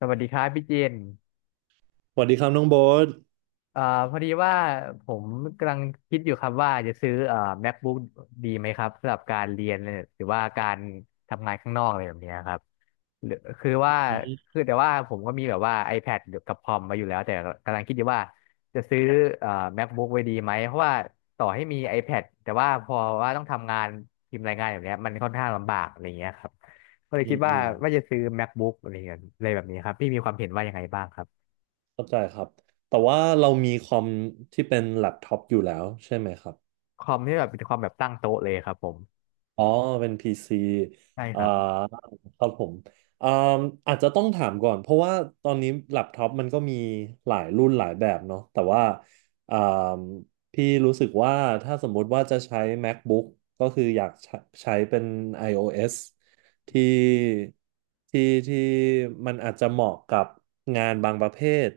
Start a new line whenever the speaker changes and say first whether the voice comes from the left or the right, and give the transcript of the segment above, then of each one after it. left: สวัสดีครับพี่เจน
right: สวัสดีครับน้องโบ๊ท
left: เอ่อพอดีว่าผมกำลังคิดอยู่ครับว่าจะซื้อMacBook ดีไหมครับสำหรับการเรียนเนี่ยหรือว่าการทำงานข้างนอกอะไรแบบเนี้ยครับหรือคือ
right: อ
left: ว่า
right: ืม
left: คือแต่ว่าผมก็มีแบบว่า iPad กับคอมมาอยู่แล้วแต่กำลังคิดอยู่ว่าจะซื้อเอ่อ MacBook ไว้ดีไหมเพราะว่าต่อให้มี iPad แต่ว่าพอว่าต้องทำงานพิมพ์รายงานแบบเนี้ยมันค่อนข้างลำบากอะไรเงี้ยครับก็เลย
right: อื
left: คิด
right: มอื
left: ว่า
right: ม
left: จะซื้อ MacBook อะไรเงี้ยอะไรแบบนี้ครับพี่มีความเห็นว่ายังไงบ้างครับ
right: เข้าใจครับ แต่ว่าเรามีคอมที่เป็นแล็ปท็อปอยู่แล้วใช่ไหมครับ
left: คอมที่แบบเป็นคอมแบบตั้งโต๊ะเลยครับผม
right: อ๋อเป็น PC
left: ใช่ค
right: อ่า
left: รับผม
right: ครับผมอ่าอาจจะต้องถามก่อนเพราะว่าตอนนี้แล็ปท็อปมันก็มีหลายรุ่นหลายแบบเนาะแต่ว่าอ่าพี่รู้สึกว่าถ้าสมมุติว่าจะใช้ MacBook ก็คืออยากใช้ใช้เป็น iOS ที่ที่ที่มันอาจจะเหมาะกับงานบางประเภท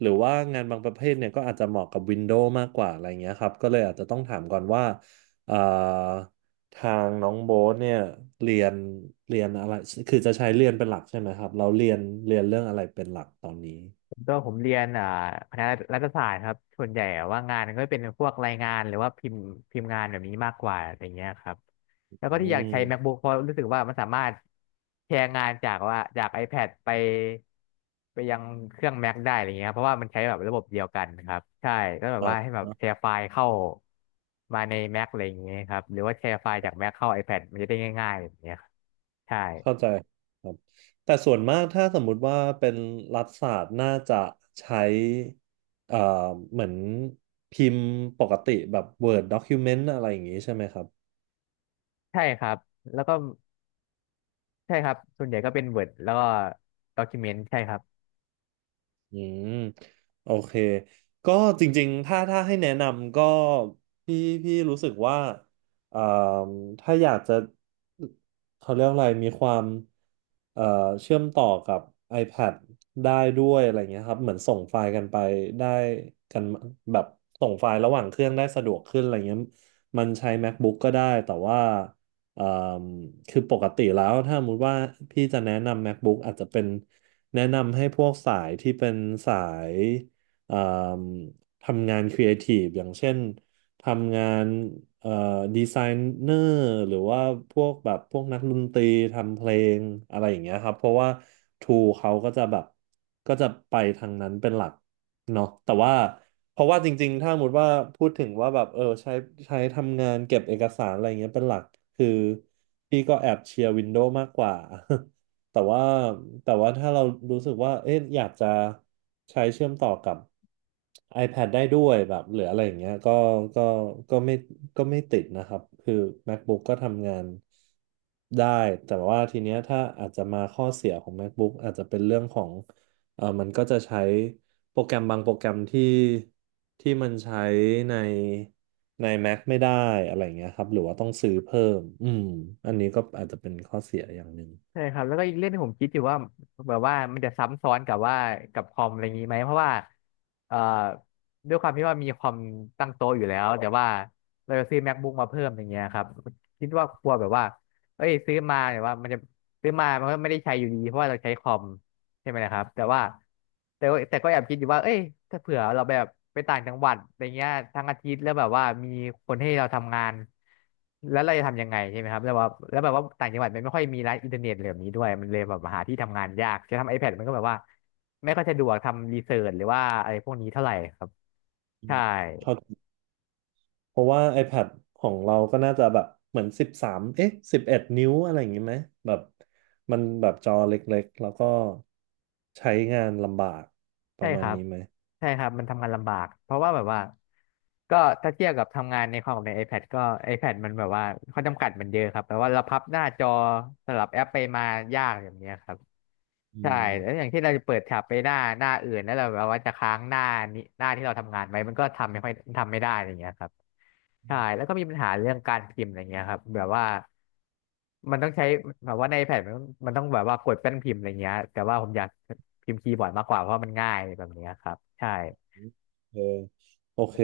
right: หรือว่างานบางประเภทเนี่ยก็อาจจะเหมาะกับ Windows มากกว่าอะไรเงี้ยครับก็เลยอาจจะต้องถามก่อนว่าเอ่อ ทางน้องโบ๊ทเนี่ยเรียนเรียนอะไรคือจะใช้เรียนเป็นหลักใช่ไหมครับเราเรียนเรื่องอะไรเป็นหลักตอนนี้
left: ตัวผมเรียนอ่าคณะรัฐศาสตร์ครับส่วนใหญ่ว่างานก็เป็นพวกรายงานหรือว่าพิมพ์งานแบบนี้มากกว่าอะไรเงี้ยครับแล้วก็
right: อื
left: ที่อยากใช้
right: ม
left: MacBook เพราะรู้สึกว่ามันสามารถแชร์งานจากว่าจาก iPad ไปยังเครื่อง Mac ได้อะไรเงี้ยครับเพราะว่ามันใช้แบบระบบเดียวกันครับใช่ก็แบบ
right: อ่า
left: ว่าให้แบบ
right: เนอะ
left: แชร์ไฟล์เข้ามาใน Mac อะไรอย่างเงี้ยครับหรือว่าแชร์ไฟล์จาก Mac เข้า iPad มันจะได้ง่ายๆแบบเนี้ยครับใช่
right: เข้าใจครับแต่ส่วนมากถ้าสมมุติว่าเป็นรัฐศาสตร์น่าจะใช้เอ่อเหมือนพิมพ์ปกติแบบ Word Document อะไรอย่างนี้ใช่ไหมครับ
left: ใช่ครับแล้วก็ใช่ครับ ส่วนใหญ่ก็เป็น Word แล้วก็ Document ใช่ครับ
right: อืมโอเคก็จริงๆถ้าให้แนะนำก็พี่พี่รู้สึกว่าเอ่อถ้าอยากจะเขาเรียกอะไรมีความเอ่อเชื่อมต่อกับ iPad ได้ด้วยอะไรเงี้ยครับเหมือนส่งไฟล์กันไปได้กันแบบส่งไฟล์ระหว่างเครื่องได้สะดวกขึ้นอะไรเงี้ยมันใช้ MacBook ก็ได้แต่ว่าเอ่อคือปกติแล้วถ้าสมมติว่าพี่จะแนะนำ MacBook อาจจะเป็น แนะนำให้พวกสายที่เป็นสายเอ่มทำงานครีเอทีฟอย่างเช่นทำงานเอ่อดีไซเนอร์หรือว่าพวกแบบพวกนักดนตรีทำเพลงอะไรอย่างเงี้ยครับเพราะว่าทูเขาก็จะแบบก็จะไปทางนั้นเป็นหลักเนาะแต่ว่าเพราะว่าจริงๆถ้าสมมติว่าพูดถึงว่าแบบเออใช้ใช้ทำงานเก็บเอกสารอะไรเงี้ยเป็นหลักคือพี่ก็แอบเชียร์วินโดว์มากกว่า แต่ว่าถ้าเรารู้สึกว่าเอ๊ะอยากจะใช้เชื่อมต่อกับ iPad ได้ด้วยแบบหรืออะไรอย่างเงี้ยก็ก็ไม่ไม่ติดนะครับคือ MacBook ก็ทำงานได้แต่ว่าทีเนี้ยถ้าอาจจะมาข้อเสียของ MacBook อาจจะเป็นเรื่องของเออมันก็จะใช้โปรแกรมบางโปรแกรมที่มันใช้ในใน Mac ไม่ได้อะไรอย่างเงี้ยครับหรือว่าต้องซื้อเพิ่มอืมอันนี้ก็อาจจะเป็นข้อเสียอย่างหนึ่ง
left: ใช่ครับแล้วก็อีกเรื่องที่ผมคิดอยู่ว่าแบบว่ามันจะซ้ำซ้อนกับว่ากับคอมอะไรอย่างนี้ไหมเพราะว่าเอ่อด้วยความที่ว่ามีคอมตั้งโต๊ะอยู่แล้วแต่ว่าเราจะซื้อ MacBook มาเพิ่มอย่างเงี้ยครับคิดว่ากลัวแบบว่าเอ้ยซื้อมาแต่ว่ามันจะซื้อมามันก็ไม่ได้ใช้อยู่ดีเพราะว่าเราใช้คอม ใช่ไหมนะครับแต่ว่าแต่ก็แอบคิดอยู่ว่าเอ้ยถ้าเผื่อเราแบบไปต่างจังหวัดอะไรเงี้ยทั้งอาทิตย์แล้วแบบว่ามีคนให้เราทำงานแล้วเราจะทำยังไงใช่ไหมครับแล้วว่าแล้วแบบว่าต่างจังหวัดมันไม่ค่อยมีร้านอินเทอร์เน็ตเหล่านี้ด้วยมันเลยแบบหาที่ทำงานยากจะทำ iPad มันก็แบบว่าไม่ค่อยสะดวกทำรีเสิร์ชหรือว่าอะไรพวกนี้เท่าไหร่ครับ
right: อืม
left: ใช่
right: เท่ากันเพราะว่า iPad ของเราก็น่าจะแบบเหมือน13เอ๊ะ11 นิ้วอะไรอย่างงี้ไหมแบบมันแบบจอเล็กๆแล้วก็ใช้งานลำบากป
left: ใช่
right: ระมา
left: ค
right: ณ
left: รับ
right: นี้ไหม
left: ใช่ครับ มันทำงานลำบาก เพราะว่าแบบว่าก็ถ้าเทียบกับทำงานในคอมกับใน iPad ก็ iPad มันแบบว่าข้อจำกัดมันเยอะครับแปลว่าเราพับหน้าจอสลับแอปไปมายากอย่างเนี้ยครับ
right: อื
left: ใช่แล้วอ
right: ม
left: ย่างที่เราจะเปิดแท็บไปหน้าอื่นแล้วเราแบบว่าจะค้างหน้านี้หน้าที่เราทำงานไว้มันก็ทำไม่ค่อยทำไม่ได้อะไรอย่างเงี้ยครับใช่แล้วก็มีปัญหาเรื่องการพิมพ์อะไรเงี้ยครับแบบว่ามันต้องใช้แบบว่าในแผ่นมันต้องแบบว่ากดแป้นพิมพ์อะไรเงี้ยแต่ว่าผมอยากพิมพ์คีย์บอร์ดมากกว่าเพราะมันง่ายแบบเนี้ยครับใช่
right: เออโอเค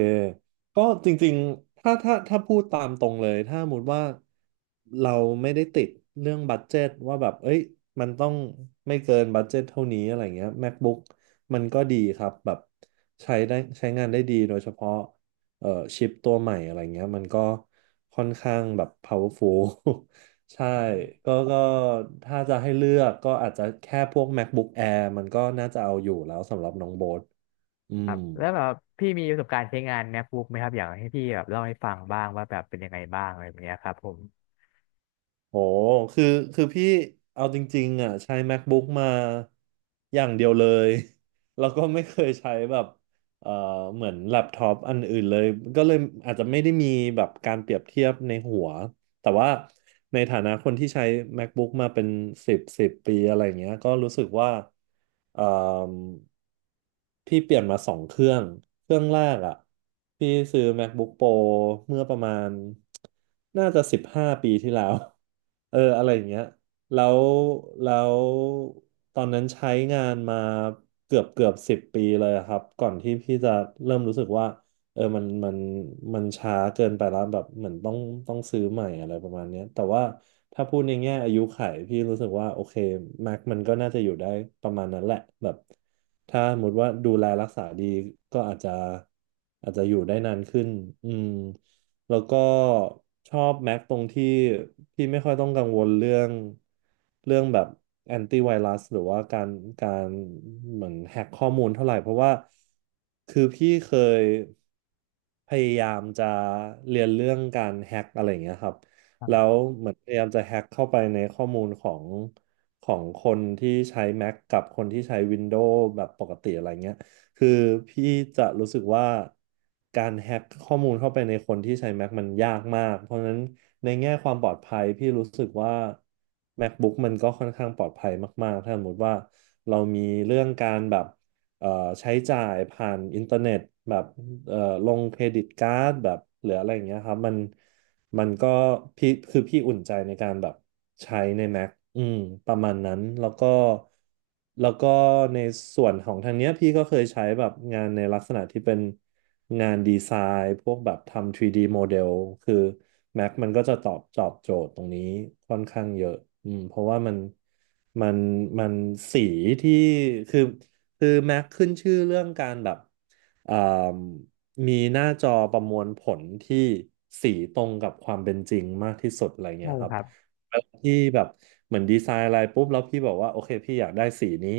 right: ก็จริงๆถ้าพูดตามตรงเลยถ้าสมมติว่าเราไม่ได้ติดเรื่องบัดเจ็ตว่าแบบเอ้ยมันต้องไม่เกินบัดเจ็ตเท่านี้อะไรเงี้ย MacBook มันก็ดีครับแบบใช้ได้ใช้งานได้ดีโดยเฉพาะเอ่อชิปตัวใหม่อะไรเงี้ยมันก็ค่อนข้างแบบ powerful ใช่ก็ถ้าจะให้เลือกก็อาจจะแค่พวก MacBook Air มันก็น่าจะเอาอยู่แล้วสำหรับน้องโบ๊ทอื
left: ครั
right: ม
left: บแล้วแบบพี่มีประสบการณ์ใช้งานแมคบุ๊กไหมครับอยากให้พี่แบบเล่าให้ฟังบ้างว่าแบบเป็นยังไงบ้างอะไรแบบเนี้ยครับผม
right: โอ้คือคือพี่เอาจริงๆอ่ะใช้ MacBook มาอย่างเดียวเลย แล้วก็ไม่เคยใช้แบบเอ่อเหมือนแล็ปท็อปอันอื่นเลยก็เลยอาจจะไม่ได้มีแบบการเปรียบเทียบในหัว แต่ว่าในฐานะคนที่ใช้ MacBook มาเป็นสิบสิบปีอะไรอย่างเงี้ยก็รู้สึกว่าเอ่มพี่เปลี่ยนมา2 เครื่อง เครื่องแรกอ่ะพี่ซื้อ MacBook Pro เมื่อประมาณน่าจะ15 ปีที่แล้ว เอออะไรอย่างเงี้ยแล้วแล้วตอนนั้นใช้งานมาเกือบ 10 ปีเลยอะครับก่อนที่พี่จะเริ่มรู้สึกว่า เออมันมันช้าเกินไปแล้วแบบเหมือนต้องซื้อใหม่อะไรประมาณเนี้ยแต่ว่าถ้าพูดในแง่อายุขัยพี่รู้สึกว่าโอเค Mac มันก็น่าจะอยู่ได้ประมาณนั้นแหละแบบถ้าสมมติว่าดูแลรักษาดีก็อาจจะอยู่ได้นานขึ้นอืม แล้วก็ชอบแม็กตรงที่พี่ไม่ค่อยต้องกังวลเรื่องแบบแอนตี้ไวรัสหรือว่าการการเหมือนแฮกข้อมูลเท่าไหร่เพราะว่าคือพี่เคยพยายามจะเรียนเรื่องการแฮกอะไรอย่างเงี้ยครับแล้ว
left: ใช
right: เหมือนพยายามจะแฮกเข้าไปในข้อมูลของของคนที่ใช้ Mac กับคนที่ใช้ Windows แบบปกติอะไรเงี้ย คือพี่จะรู้สึกว่าการแฮ็กข้อมูลเข้าไปในคนที่ใช้ Mac มันยากมาก เพราะฉะนั้นในแง่ความปลอดภัยพี่รู้สึกว่า MacBook มันก็ค่อนข้างปลอดภัยมากๆถ้าสมมติว่าเรามีเรื่องการแบบเอ่อใช้จ่ายผ่านอินเทอร์เน็ตแบบเอ่อลงเครดิตการ์ดแบบหรืออะไรอย่างเงี้ยครับมันก็พี่คือพี่อุ่นใจในการแบบใช้ใน Mac อืมประมาณนั้นแล้วก็ในส่วนของทางเนี้ยพี่ก็เคยใช้แบบงานในลักษณะที่เป็นงานดีไซน์พวกแบบทำ 3D โมเดลคือ Mac มันก็จะตอบโจทย์ตรงนี้ค่อนข้างเยอะอืมเพราะว่ามันมันสีที่คือคือ Mac ขึ้นชื่อเรื่องการแบบอ่า มีหน้าจอประมวลผลที่สีตรงกับความเป็นจริงมากที่สุดอะไรเงี้
left: ่
right: ยค
left: ค
right: รับ
left: รับ
right: แล้วพี่แบบเหมือนดีไซน์อะไรปุ๊บแล้วพี่บอกว่าโอเคพี่อยากได้สีนี้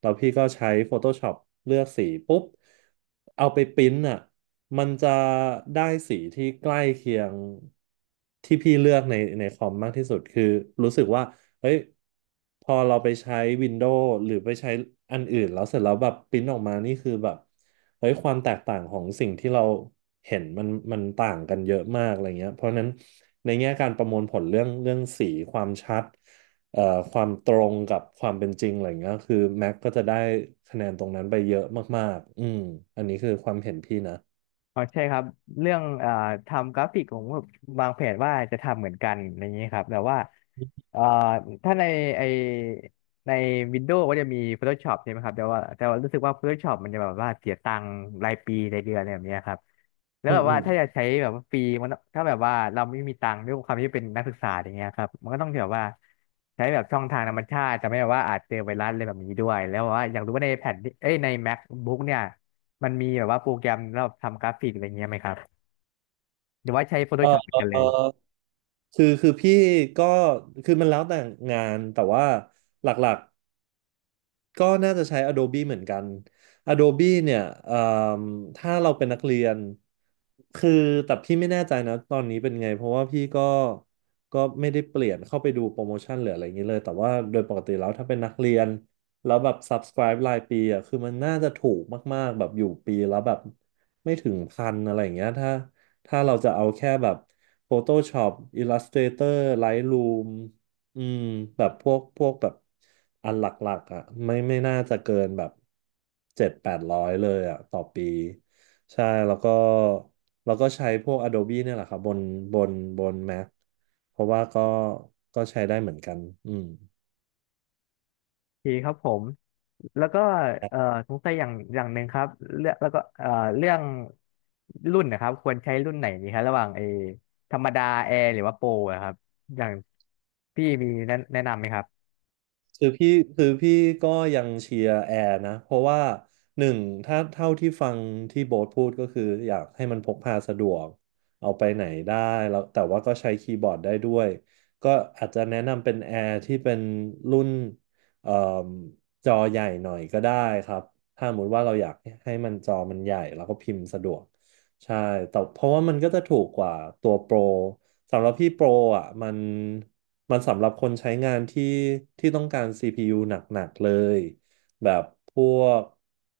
right: แล้วพี่ก็ใช้ Photoshop เลือกสีปุ๊บเอาไปปริ้นอ่ะมันจะได้สีที่ใกล้เคียงที่พี่เลือกในคอมมากที่สุดคือรู้สึกว่า เฮ้ยพอเราไปใช้ Windows หรือไปใช้อันอื่นแล้วเสร็จแล้วแบบปริ้นออกมานี่คือแบบเฮ้ยความแตกต่างของสิ่งที่เราเห็นมันต่างกันเยอะมากอะไรเงี้ยเพราะฉะนั้นในแง่การประมวลผลเรื่องสีความชัดเอ่อความตรงกับความเป็นจริงอะไรเงี้ยคือ Mac ก็จะได้คะแนนตรงนั้นไปเยอะมากๆอืมอันนี้คือความเห็นพี่นะ
left: อ๋อใช่ครับเรื่องทำกราฟิกผมก็วางแผนว่าจะทำเหมือนกันอย่างนี้ครับแต่ว่าเอ่อถ้าในไอในวินโดว์ก็จะมี Photoshop ใช่ไหมครับแต่ว่ารู้สึกว่า Photoshop มันจะแบบว่าเสียตังค์รายปีรายเดือนอะไรแบบเนี้ยครับแล้ว
right: อื
left: แบ
right: ม
left: บ
right: อื
left: ว่า
right: ม
left: ถ้าจะใช้แบบว่าฟรีมันถ้าแบบว่าเราไม่มีตังค์ด้วยความที่เป็นนักศึกษาอย่างเงี้ยครับมันก็ต้องแบบว่าใช้แบบช่องทางธรรมชาติจะไม่แบบว่าอาจเจอไวรัสอะไรแบบนี้ด้วยแล้วแบบว่าอยากรู้ว่าในแผ่นที่เอ้ยใน MacBook เนี่ย มันมีแบบว่าโปรแกรมสำหรับทำกราฟิกอะไรเงี้ยไหมครับหรือว่าใช้
right: เออ
left: Photoshop เหมือนกัน
right: เอ
left: เล
right: อ
left: ย
right: คือพี่ก็คือมันแล้วแต่งานแต่ว่าหลัก ก็น่าจะใช้ Adobe เหมือนกัน Adobe เนี่ยเอ่มถ้าเราเป็นนักเรียน คือแต่พี่ไม่แน่ใจนะตอนนี้เป็นไงเพราะว่าพี่ก็ไม่ได้เปลี่ยนเข้าไปดูโปรโมชั่นหรืออะไรอย่างนี้เลย แต่ว่าโดยปกติแล้วถ้าเป็นนักเรียน แล้วแบบ subscribe รายปีอ่ะคือมันน่าจะถูกมากๆแบบอยู่ปีแล้วแบบไม่ถึงพันอะไรอย่างเงี้ยถ้าเราจะเอาแค่แบบ Photoshop Illustrator Lightroom อืมแบบพวกแบบอันหลักๆอ่ะไม่น่าจะเกินแบบเจ็ดแปดร้อยเลยอ่ะต่อปีใช่แล้วก็ใช้พวก Adobe เนี่ยแหละครับบนบน Mac เพราะว่าก็ใช้ได้เหมือนกันอืม
left: โอเคครับผมแล้วก็เอ่อสงสัยอย่างหนึ่งครับเรื่องแล้วก็เรื่องรุ่นนะครับควรใช้รุ่นไหนดีครับระหว่างเออธรรมดาแอร์หรือว่าโปรอะครับอย่างพี่มีแนะนำไหมครับ
right: คือพี่คือพี่ก็ยังเชียร์แอร์นะเพราะว่าหนึ่งถ้าเท่าที่ฟังที่โบ๊ทพูดก็คืออยากให้มันพกพาสะดวกเอาไปไหนได้แล้วแต่ว่าก็ใช้คีย์บอร์ดได้ด้วยก็อาจจะแนะนำเป็นแอร์ที่เป็นรุ่นเอ่มจอใหญ่หน่อยก็ได้ครับถ้าสมมติว่าเราอยากให้มันจอมันใหญ่แล้วก็พิมพ์สะดวกใช่แต่เพราะว่ามันก็จะถูกกว่าตัวโปร สำหรับพี่โปรอ่ะมันสำหรับคนใช้งานที่ต้องการ CPU หนักๆเลยแบบพวก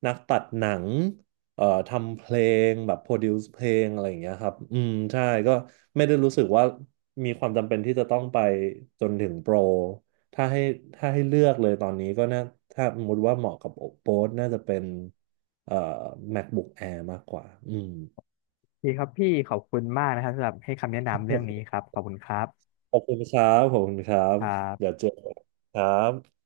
right: นักตัดหนังทำเพลงแบบโปรดิวซ์เพลงอะไรอย่างเงี้ยครับอืมใช่ก็ไม่ได้รู้สึกว่ามีความจำเป็นที่จะต้องไปจนถึงโปรถ้าให้ถ้าให้เลือกเลยตอนนี้ก็น่าถ้าสมมติว่าเหมาะกับโปรน่าจะเป็นเอ่อ MacBook Air มากกว่าอืม
left: พี่ครับพี่ขอบคุณมากนะครับสำหรับให้คำแนะนำเรื่องนี้ครับขอบคุณครับ
right: ขอบคุณครับ
left: ครั
right: เดี๋ยว
left: บ
right: เจอกันครับ